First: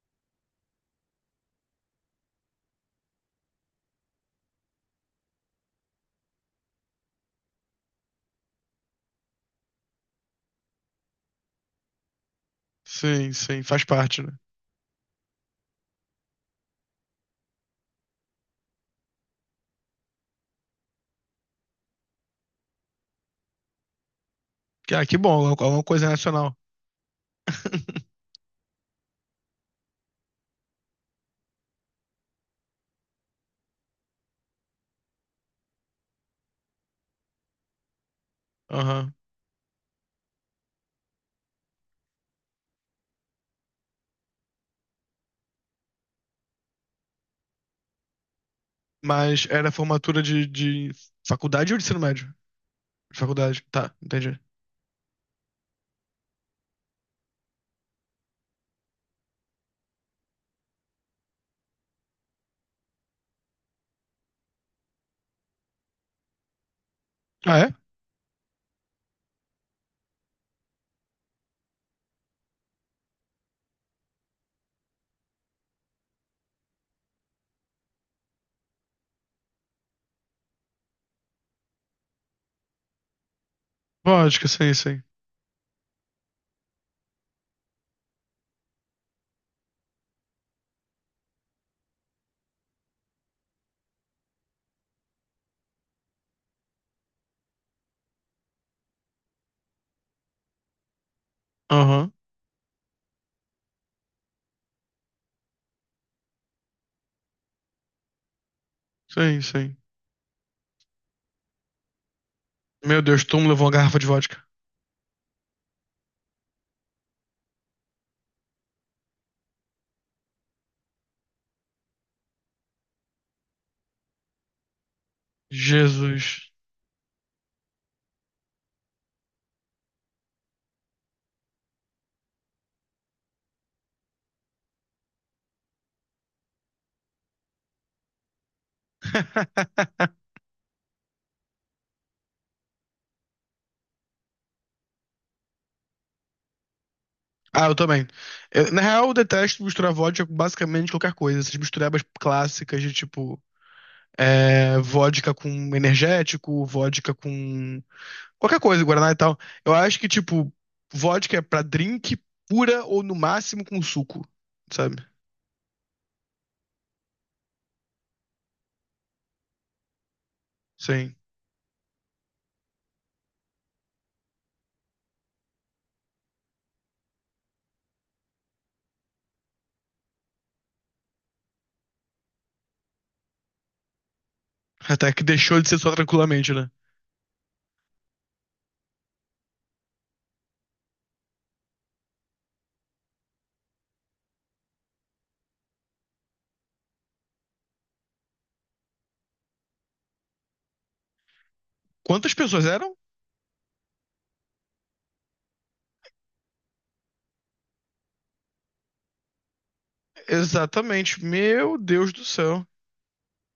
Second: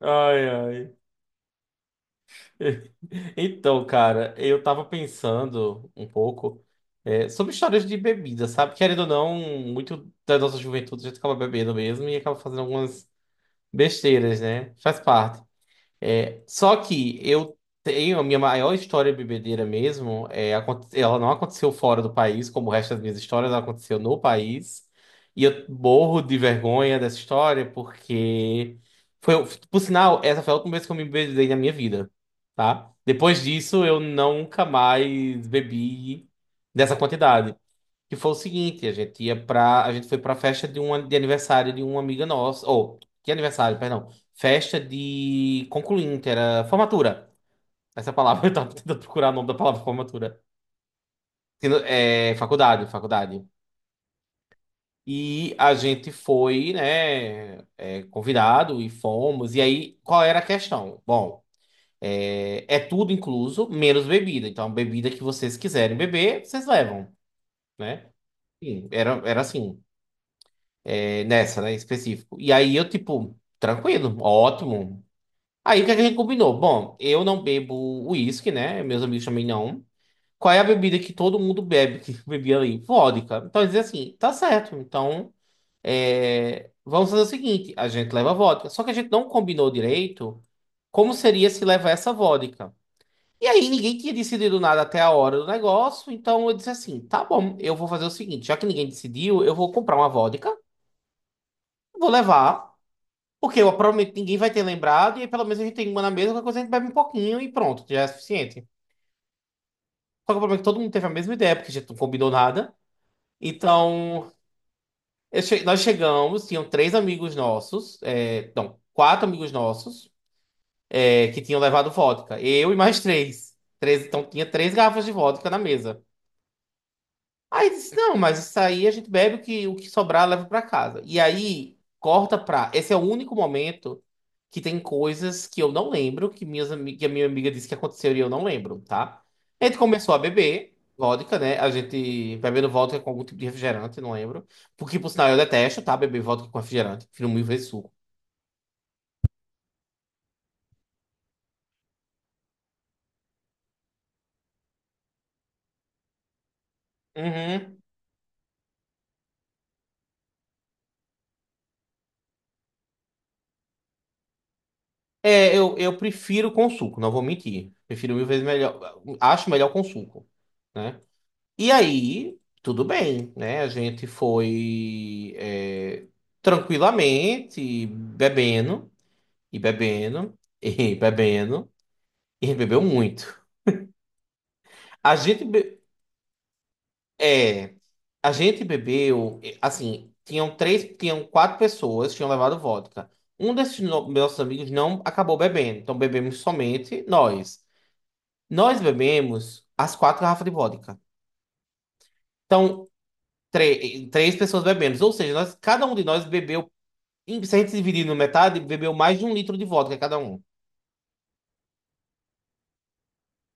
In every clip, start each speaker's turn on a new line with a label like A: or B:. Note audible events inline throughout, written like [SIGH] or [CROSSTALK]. A: Ai, ai. [LAUGHS] Então, cara, eu tava pensando um pouco sobre histórias de bebida, sabe? Querendo ou não, muito da nossa juventude a gente acaba bebendo mesmo e acaba fazendo algumas
B: Sim, sim, faz parte, né?
A: besteiras, né? Faz parte. É, só que eu tenho a minha maior história bebedeira mesmo. Ela não aconteceu fora do país, como o resto das minhas histórias, ela aconteceu no país.
B: Ah, que bom,
A: E
B: é uma
A: eu
B: é uma coisa
A: morro de
B: nacional.
A: vergonha dessa história,
B: [LAUGHS]
A: porque foi, por sinal, essa foi a última vez que eu me bebedei na minha vida, tá? Depois disso, eu nunca mais bebi dessa quantidade. Que foi o seguinte, a
B: Aham.
A: gente ia pra. A gente foi pra festa de aniversário de uma amiga nossa. Ou, que aniversário, perdão. Festa de concluinte, era formatura. Essa palavra, [LAUGHS] eu tava tentando procurar o
B: Mas
A: nome da
B: era
A: palavra
B: formatura
A: formatura.
B: de faculdade ou
A: Sendo-
B: de ensino médio?
A: É, faculdade,
B: De
A: faculdade.
B: faculdade, tá, entendi.
A: E a gente foi, né, convidado, e fomos. E aí, qual era a questão? Bom, é tudo incluso, menos bebida. Então, a bebida que vocês quiserem beber, vocês levam,
B: Ah, é?
A: né? Sim, era assim. Nessa, né, em específico. E aí eu, tipo, tranquilo, ótimo. Aí o que é que a gente combinou? Bom, eu não bebo uísque, né? Meus amigos também não. Qual é a bebida que todo mundo bebe, que [LAUGHS] bebia ali? Vodka. Então dizer assim, tá
B: Vodka, sim,
A: certo.
B: sim.
A: Então, vamos fazer o seguinte: a gente leva vodka. Só que a gente não combinou direito como seria se levar essa vodka. E aí ninguém tinha decidido nada até a hora do negócio. Então eu disse assim: tá bom, eu vou fazer o seguinte, já que ninguém decidiu, eu vou comprar uma vodka, vou
B: Aham.
A: levar. Porque eu, provavelmente ninguém vai ter lembrado, e aí pelo menos a gente tem uma na mesa, qualquer coisa a gente bebe um pouquinho e pronto, já é suficiente.
B: Sim, sim.
A: Só que o problema é que todo mundo teve a mesma ideia, porque a gente não combinou nada.
B: Meu Deus, tu me levou uma garrafa de
A: Então,
B: vodka.
A: nós chegamos, tinham três amigos nossos, é, não, quatro amigos nossos, que tinham levado vodka. Eu e mais três. Três, então tinha três garrafas de vodka na mesa.
B: Jesus.
A: Aí disse, não, mas isso aí a gente bebe o que sobrar leva pra casa. E aí corta pra. Esse é o único momento que tem coisas que eu não lembro, que a minha amiga disse que aconteceu e eu não lembro, tá? A gente
B: [LAUGHS]
A: começou a beber vodka, né? A gente bebendo vodka com algum tipo de refrigerante, não lembro. Porque, por sinal, eu detesto, tá? Beber vodka com refrigerante. Prefiro mil
B: Ah,
A: vezes
B: eu
A: suco.
B: também. Eu, na real, eu detesto misturar vodka com basicamente qualquer coisa. Essas misturebas clássicas de tipo, vodka com energético, vodka
A: Uhum.
B: com qualquer coisa, Guaraná e tal. Eu acho que, tipo, vodka é pra drink pura ou no máximo com suco, sabe?
A: Eu prefiro com suco, não vou mentir. Prefiro mil vezes melhor. Acho melhor com suco, né?
B: Sim.
A: E aí, tudo bem, né? A gente foi tranquilamente bebendo e bebendo [LAUGHS] e bebendo, e bebeu muito.
B: Até
A: A
B: que
A: gente
B: deixou de ser
A: be-
B: só tranquilamente, né?
A: é, a gente bebeu, assim, tinham três, tinham quatro pessoas que tinham levado vodka. Um desses nossos amigos não acabou bebendo, então bebemos somente nós. Nós bebemos as quatro garrafas de vodka.
B: Quantas pessoas
A: Então,
B: eram?
A: três pessoas bebemos, ou seja, nós, cada um de nós bebeu. E se a gente dividir na metade, bebeu mais de 1 litro de vodka cada um.
B: Exatamente. Meu Deus do céu.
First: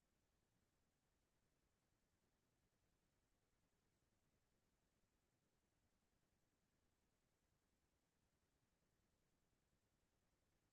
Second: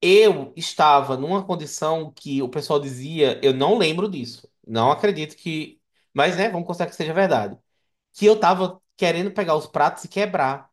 A: Eu estava numa condição que o pessoal dizia, eu não lembro disso. Não acredito que. Mas, né, vamos considerar que seja verdade. Que eu tava querendo pegar os pratos e quebrar.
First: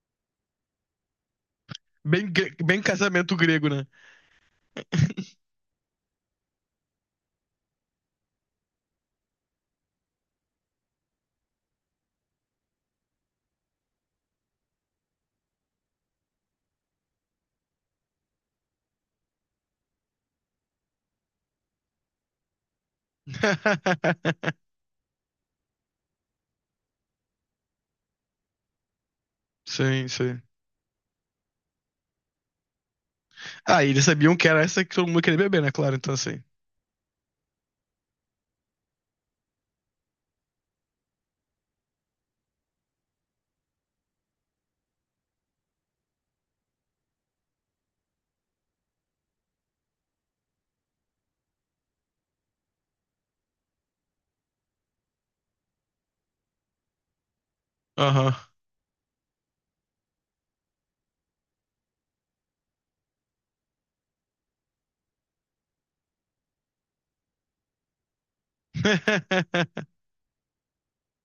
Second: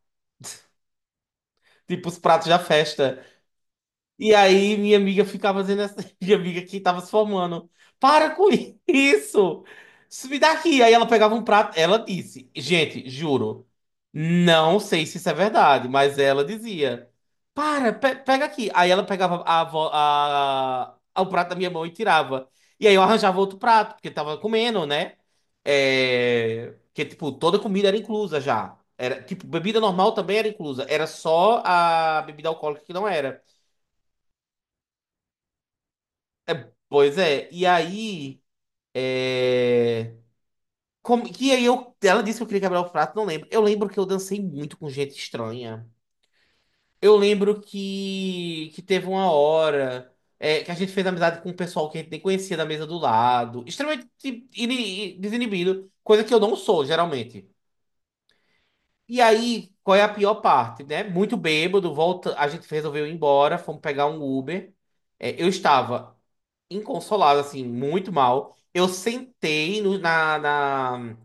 A: Tipo, os
B: Bem,
A: pratos da
B: bem
A: festa.
B: casamento grego, né?
A: E aí minha amiga ficava fazendo essa. [LAUGHS] Minha amiga que tava se formando. Para com isso! Isso me dá aqui. Aí ela pegava um prato. Ela disse, gente, juro, não sei se isso é verdade, mas ela dizia: para, pega aqui. Aí ela pegava a, vo- a- o prato da minha mão e tirava. E aí eu arranjava outro prato, porque tava
B: [LAUGHS]
A: comendo, né? Porque, tipo, toda comida era inclusa já. Era, tipo, bebida
B: Sim,
A: normal também
B: sim.
A: era inclusa. Era só a bebida alcoólica que não era.
B: Ah, e eles sabiam que era essa que todo mundo queria beber, né? Claro, então assim.
A: Pois é, e aí. É... Como... E aí eu... Ela disse que eu queria quebrar o prato, não lembro. Eu lembro que eu dancei muito com gente estranha. Eu lembro que, teve uma hora, que a gente fez amizade com um pessoal que a gente nem conhecia da mesa do lado. Extremamente desinibido, coisa que eu não sou, geralmente.
B: Aham.
A: E aí, qual é a pior parte, né? Muito bêbado, volta, a gente resolveu ir embora, fomos pegar um Uber. Eu estava inconsolável, assim, muito mal. Eu sentei
B: [LAUGHS]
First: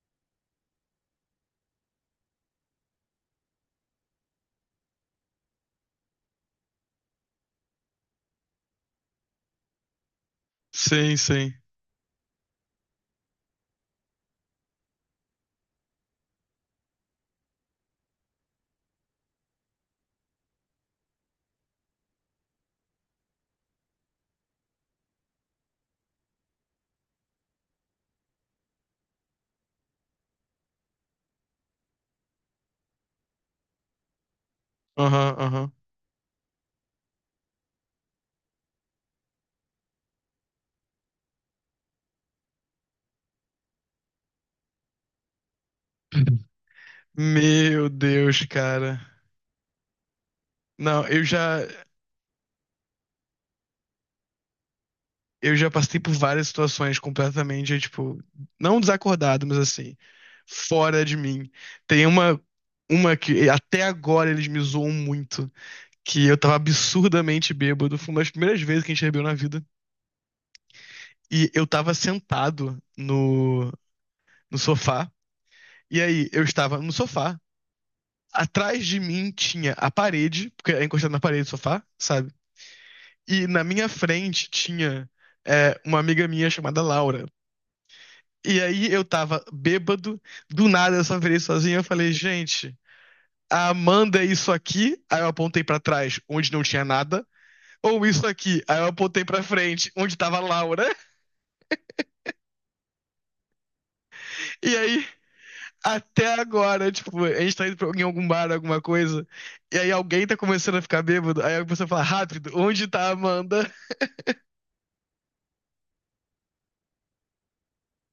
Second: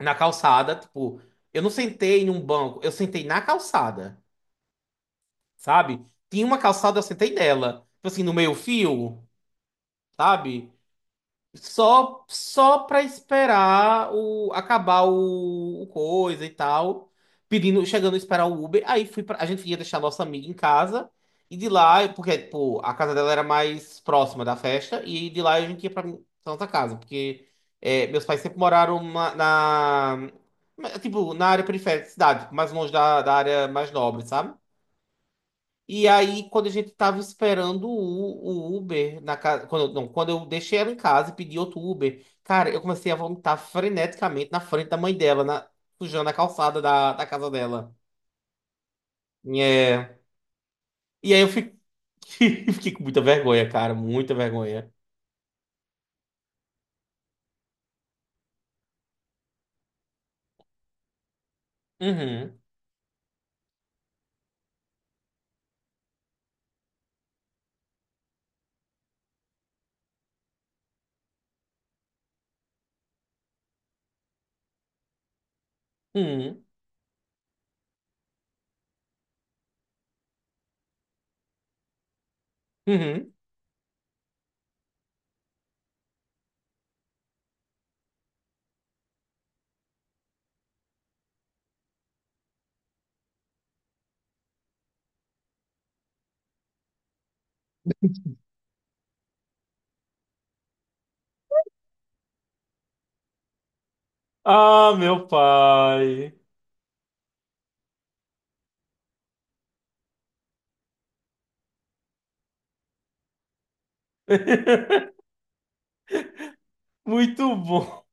A: na calçada, tipo, eu não sentei num banco, eu sentei na calçada, sabe? Tinha uma calçada, eu sentei nela. Tipo assim, no meio fio, sabe?
B: Sim, sim.
A: Só pra acabar o coisa e tal. Pedindo, chegando a esperar o Uber. A gente ia deixar a nossa amiga em casa. E de lá, porque, tipo, a casa dela era mais próxima da festa. E de lá a gente ia pra pra nossa casa. Porque meus pais sempre moraram tipo, na área periférica da cidade. Mais longe da área mais nobre, sabe?
B: Aham, aham.
A: E aí, quando a gente tava esperando o Uber na casa. Quando, eu- não, quando eu deixei ela em casa e pedi outro Uber, cara, eu comecei a vomitar freneticamente na frente da mãe dela, sujando a
B: [LAUGHS]
A: calçada da casa
B: Meu
A: dela.
B: Deus, cara.
A: É.
B: Não, eu
A: E aí eu
B: já.
A: fiquei, [LAUGHS] fiquei com muita vergonha, cara, muita vergonha.
B: Eu já passei por várias situações completamente, tipo, não desacordado, mas assim, fora de mim. Tem
A: Uhum,
B: uma que até agora eles me zoam muito, que eu tava absurdamente bêbado, foi uma das primeiras vezes que a gente bebeu na vida, e eu tava sentado no sofá, e aí eu
A: uhum,
B: estava no sofá, atrás de mim tinha a parede, porque é encostado na parede do sofá, sabe?
A: uhum.
B: E na minha frente tinha uma amiga minha chamada Laura. E aí eu tava bêbado, do nada eu só virei sozinho. Eu falei, gente, a Amanda é isso aqui. Aí eu apontei pra trás, onde não tinha nada. Ou isso aqui. Aí eu apontei pra frente, onde tava a Laura. E
A: Ah,
B: aí,
A: meu pai.
B: até agora, tipo, a gente tá indo pra, em algum bar, alguma coisa. E aí alguém tá começando a ficar bêbado. Aí a pessoa fala, rápido, onde tá a Amanda?
A: Muito bom.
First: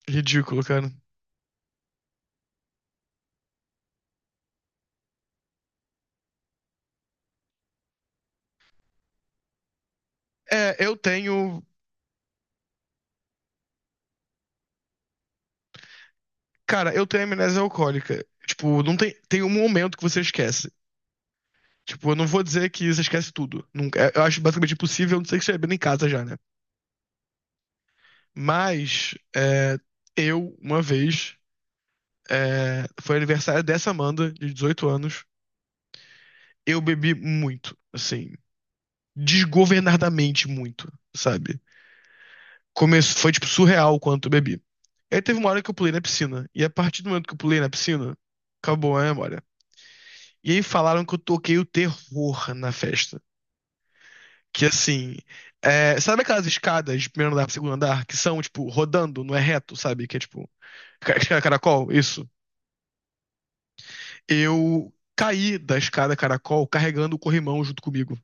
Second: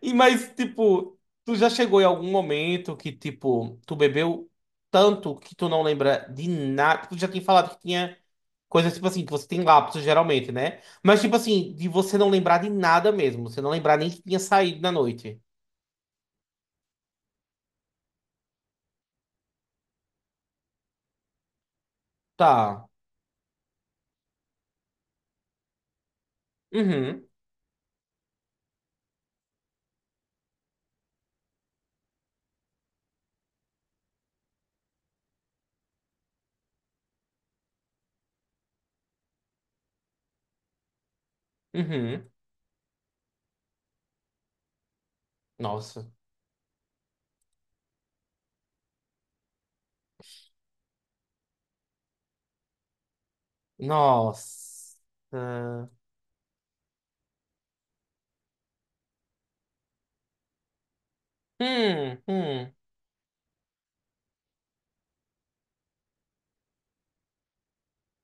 A: Mas,
B: Ridículo, cara.
A: tipo, tu já chegou em algum momento que, tipo, tu bebeu tanto que tu não lembra de nada? Tu já tinha falado que tinha coisas, tipo assim, que você tem lapsos geralmente,
B: É,
A: né?
B: eu
A: Mas, tipo
B: tenho.
A: assim, de você não lembrar de nada mesmo. Você não lembrar nem que tinha saído na noite.
B: Cara, eu tenho amnésia alcoólica. Tipo, não tem, tem um momento que você esquece. Tipo, eu não vou dizer
A: Tá.
B: que você esquece tudo. Nunca, é, eu acho basicamente impossível, a não ser que você bebendo em casa já, né?
A: Uhum.
B: Mas é, eu, uma vez, foi aniversário dessa Amanda, de 18 anos, eu bebi muito, assim, desgovernadamente muito, sabe?
A: Uhum.
B: Começo, foi, tipo, surreal o quanto eu bebi. Aí teve uma hora que eu pulei na
A: Nossa.
B: piscina, e a partir do momento que eu pulei na piscina, acabou a memória. E aí falaram que eu toquei o terror na festa. Que
A: Nossa.
B: assim. É, sabe aquelas escadas de primeiro andar pro segundo andar que são, tipo, rodando, não é reto, sabe? Que é tipo. Escada caracol?
A: Hum,
B: Isso.
A: hum.
B: Eu caí da escada caracol carregando o corrimão junto comigo.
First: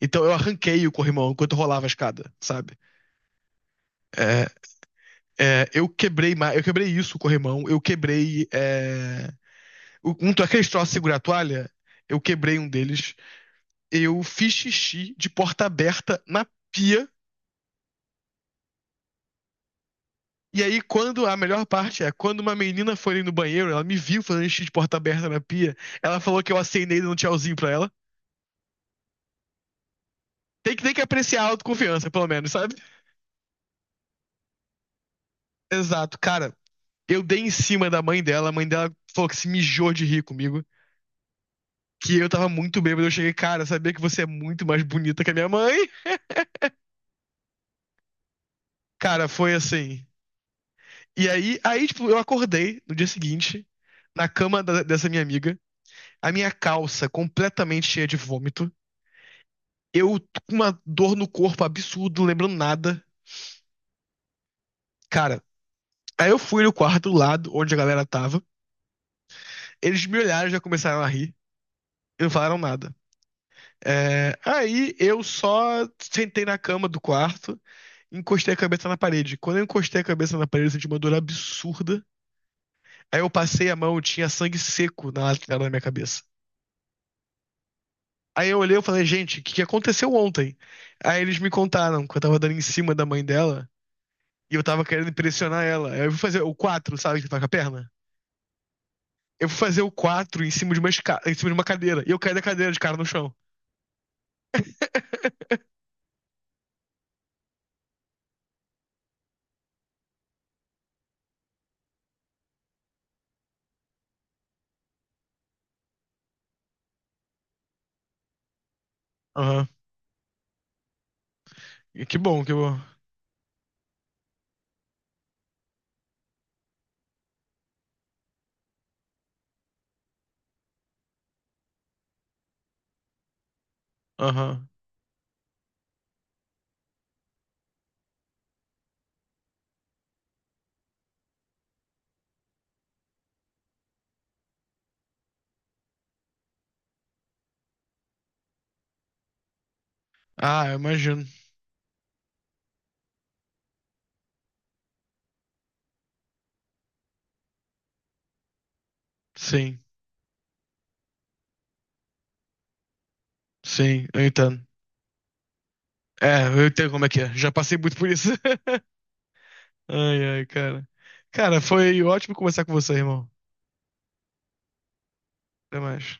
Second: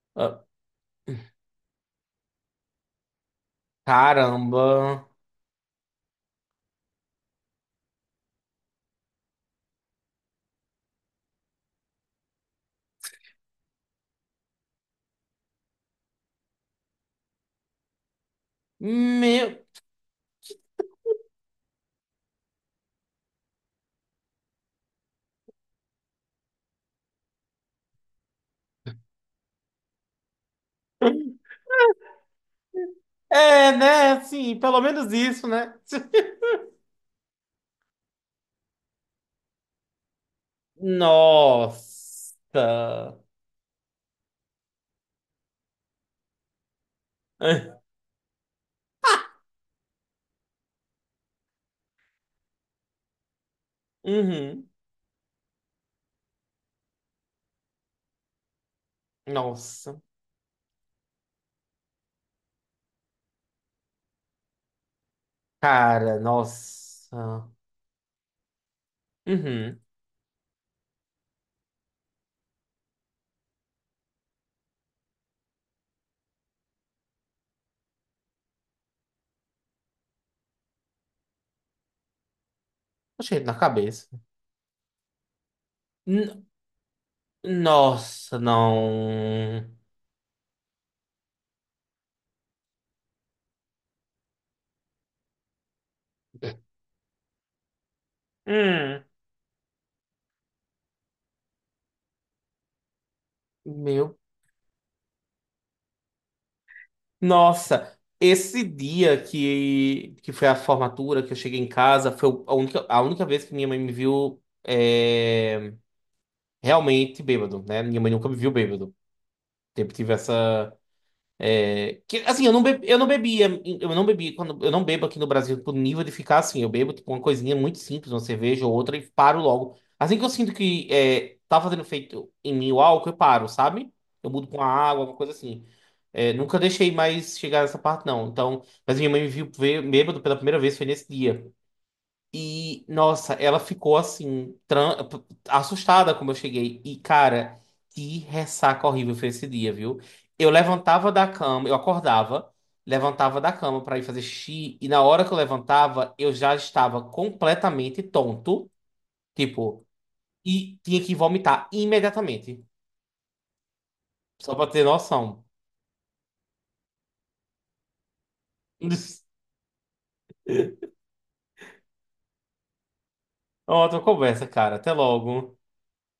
B: Então eu
A: Ah,
B: arranquei o corrimão enquanto eu rolava a escada, sabe? É,
A: caramba.
B: é, eu quebrei isso, o corrimão. Eu quebrei. É, aqueles troços de segurar a toalha, eu quebrei um deles. Eu fiz xixi de porta aberta na pia.
A: Meu.
B: E aí, quando a melhor parte é, quando uma menina foi ali no banheiro, ela me viu fazendo xixi de porta aberta na pia, ela falou que eu acenei dando um tchauzinho pra ela. Tem que apreciar a autoconfiança, pelo menos, sabe?
A: É, né? Assim, pelo menos isso, né?
B: Exato,
A: [LAUGHS]
B: cara. Eu dei em cima da mãe dela, a mãe dela falou que se mijou de rir comigo, que eu tava
A: Nossa.
B: muito bêbado. Eu cheguei, cara, sabia que você é muito mais bonita que a minha mãe?
A: Ah,
B: Cara, foi assim. E aí, tipo, eu acordei no dia seguinte, na cama
A: uhum.
B: dessa minha amiga, a minha calça completamente cheia de vômito.
A: Nossa.
B: Eu com uma dor no corpo absurdo, não lembrando nada. Cara,
A: Cara,
B: aí eu fui no quarto do lado,
A: nossa.
B: onde a galera tava.
A: Uhum.
B: Eles me olharam e já começaram a rir. E não falaram nada. É, aí eu só sentei na cama do quarto, encostei a cabeça na parede. Quando eu encostei a cabeça na parede, eu senti uma dor absurda. Aí eu
A: Achei na
B: passei a mão,
A: cabeça.
B: tinha sangue seco na lateral da minha cabeça.
A: N- Nossa,
B: Aí eu olhei e falei, gente, o que que
A: não.
B: aconteceu ontem? Aí eles me contaram que eu tava dando em cima da mãe dela e eu tava querendo impressionar ela. Aí eu fui fazer o quatro, sabe, que faz com a perna?
A: Hum.
B: Eu fui fazer o 4 em cima de uma, em cima de uma cadeira. E eu caí da cadeira de cara no chão.
A: Meu.
B: [LAUGHS]
A: Nossa. Esse dia que foi a formatura, que eu cheguei em casa, foi a única vez que minha mãe me viu, realmente bêbado, né? Minha mãe nunca me viu bêbado.
B: Aham.
A: Sempre tive essa.
B: E que
A: Que,
B: bom,
A: assim,
B: que
A: eu não,
B: bom.
A: be, eu não bebia, eu não bebo aqui no Brasil por nível de ficar assim. Eu bebo tipo, uma coisinha muito simples, uma cerveja ou outra, e paro logo. Assim que eu sinto que tá fazendo efeito em mim o álcool, eu paro, sabe? Eu mudo com a
B: Aham.
A: água, alguma coisa assim. É, nunca deixei mais chegar nessa parte, não. Então, mas minha mãe me viu bêbado pela primeira vez, foi nesse dia. E, nossa, ela ficou assim, assustada como eu cheguei. E, cara, que ressaca horrível foi esse dia, viu? Eu
B: Ah, eu
A: levantava
B: imagino.
A: da cama, eu acordava, levantava da cama pra ir fazer xixi, e na hora que eu levantava, eu já estava completamente tonto,
B: Sim,
A: tipo, e tinha que vomitar imediatamente.
B: sim, eu
A: Só
B: entendo.
A: pra ter noção.
B: É, eu entendo como é que é. Já passei muito por isso. [LAUGHS] Ai, ai, cara. Cara, foi ótimo conversar com você, irmão.
A: [LAUGHS] Outra conversa, cara. Até logo.
B: Até mais.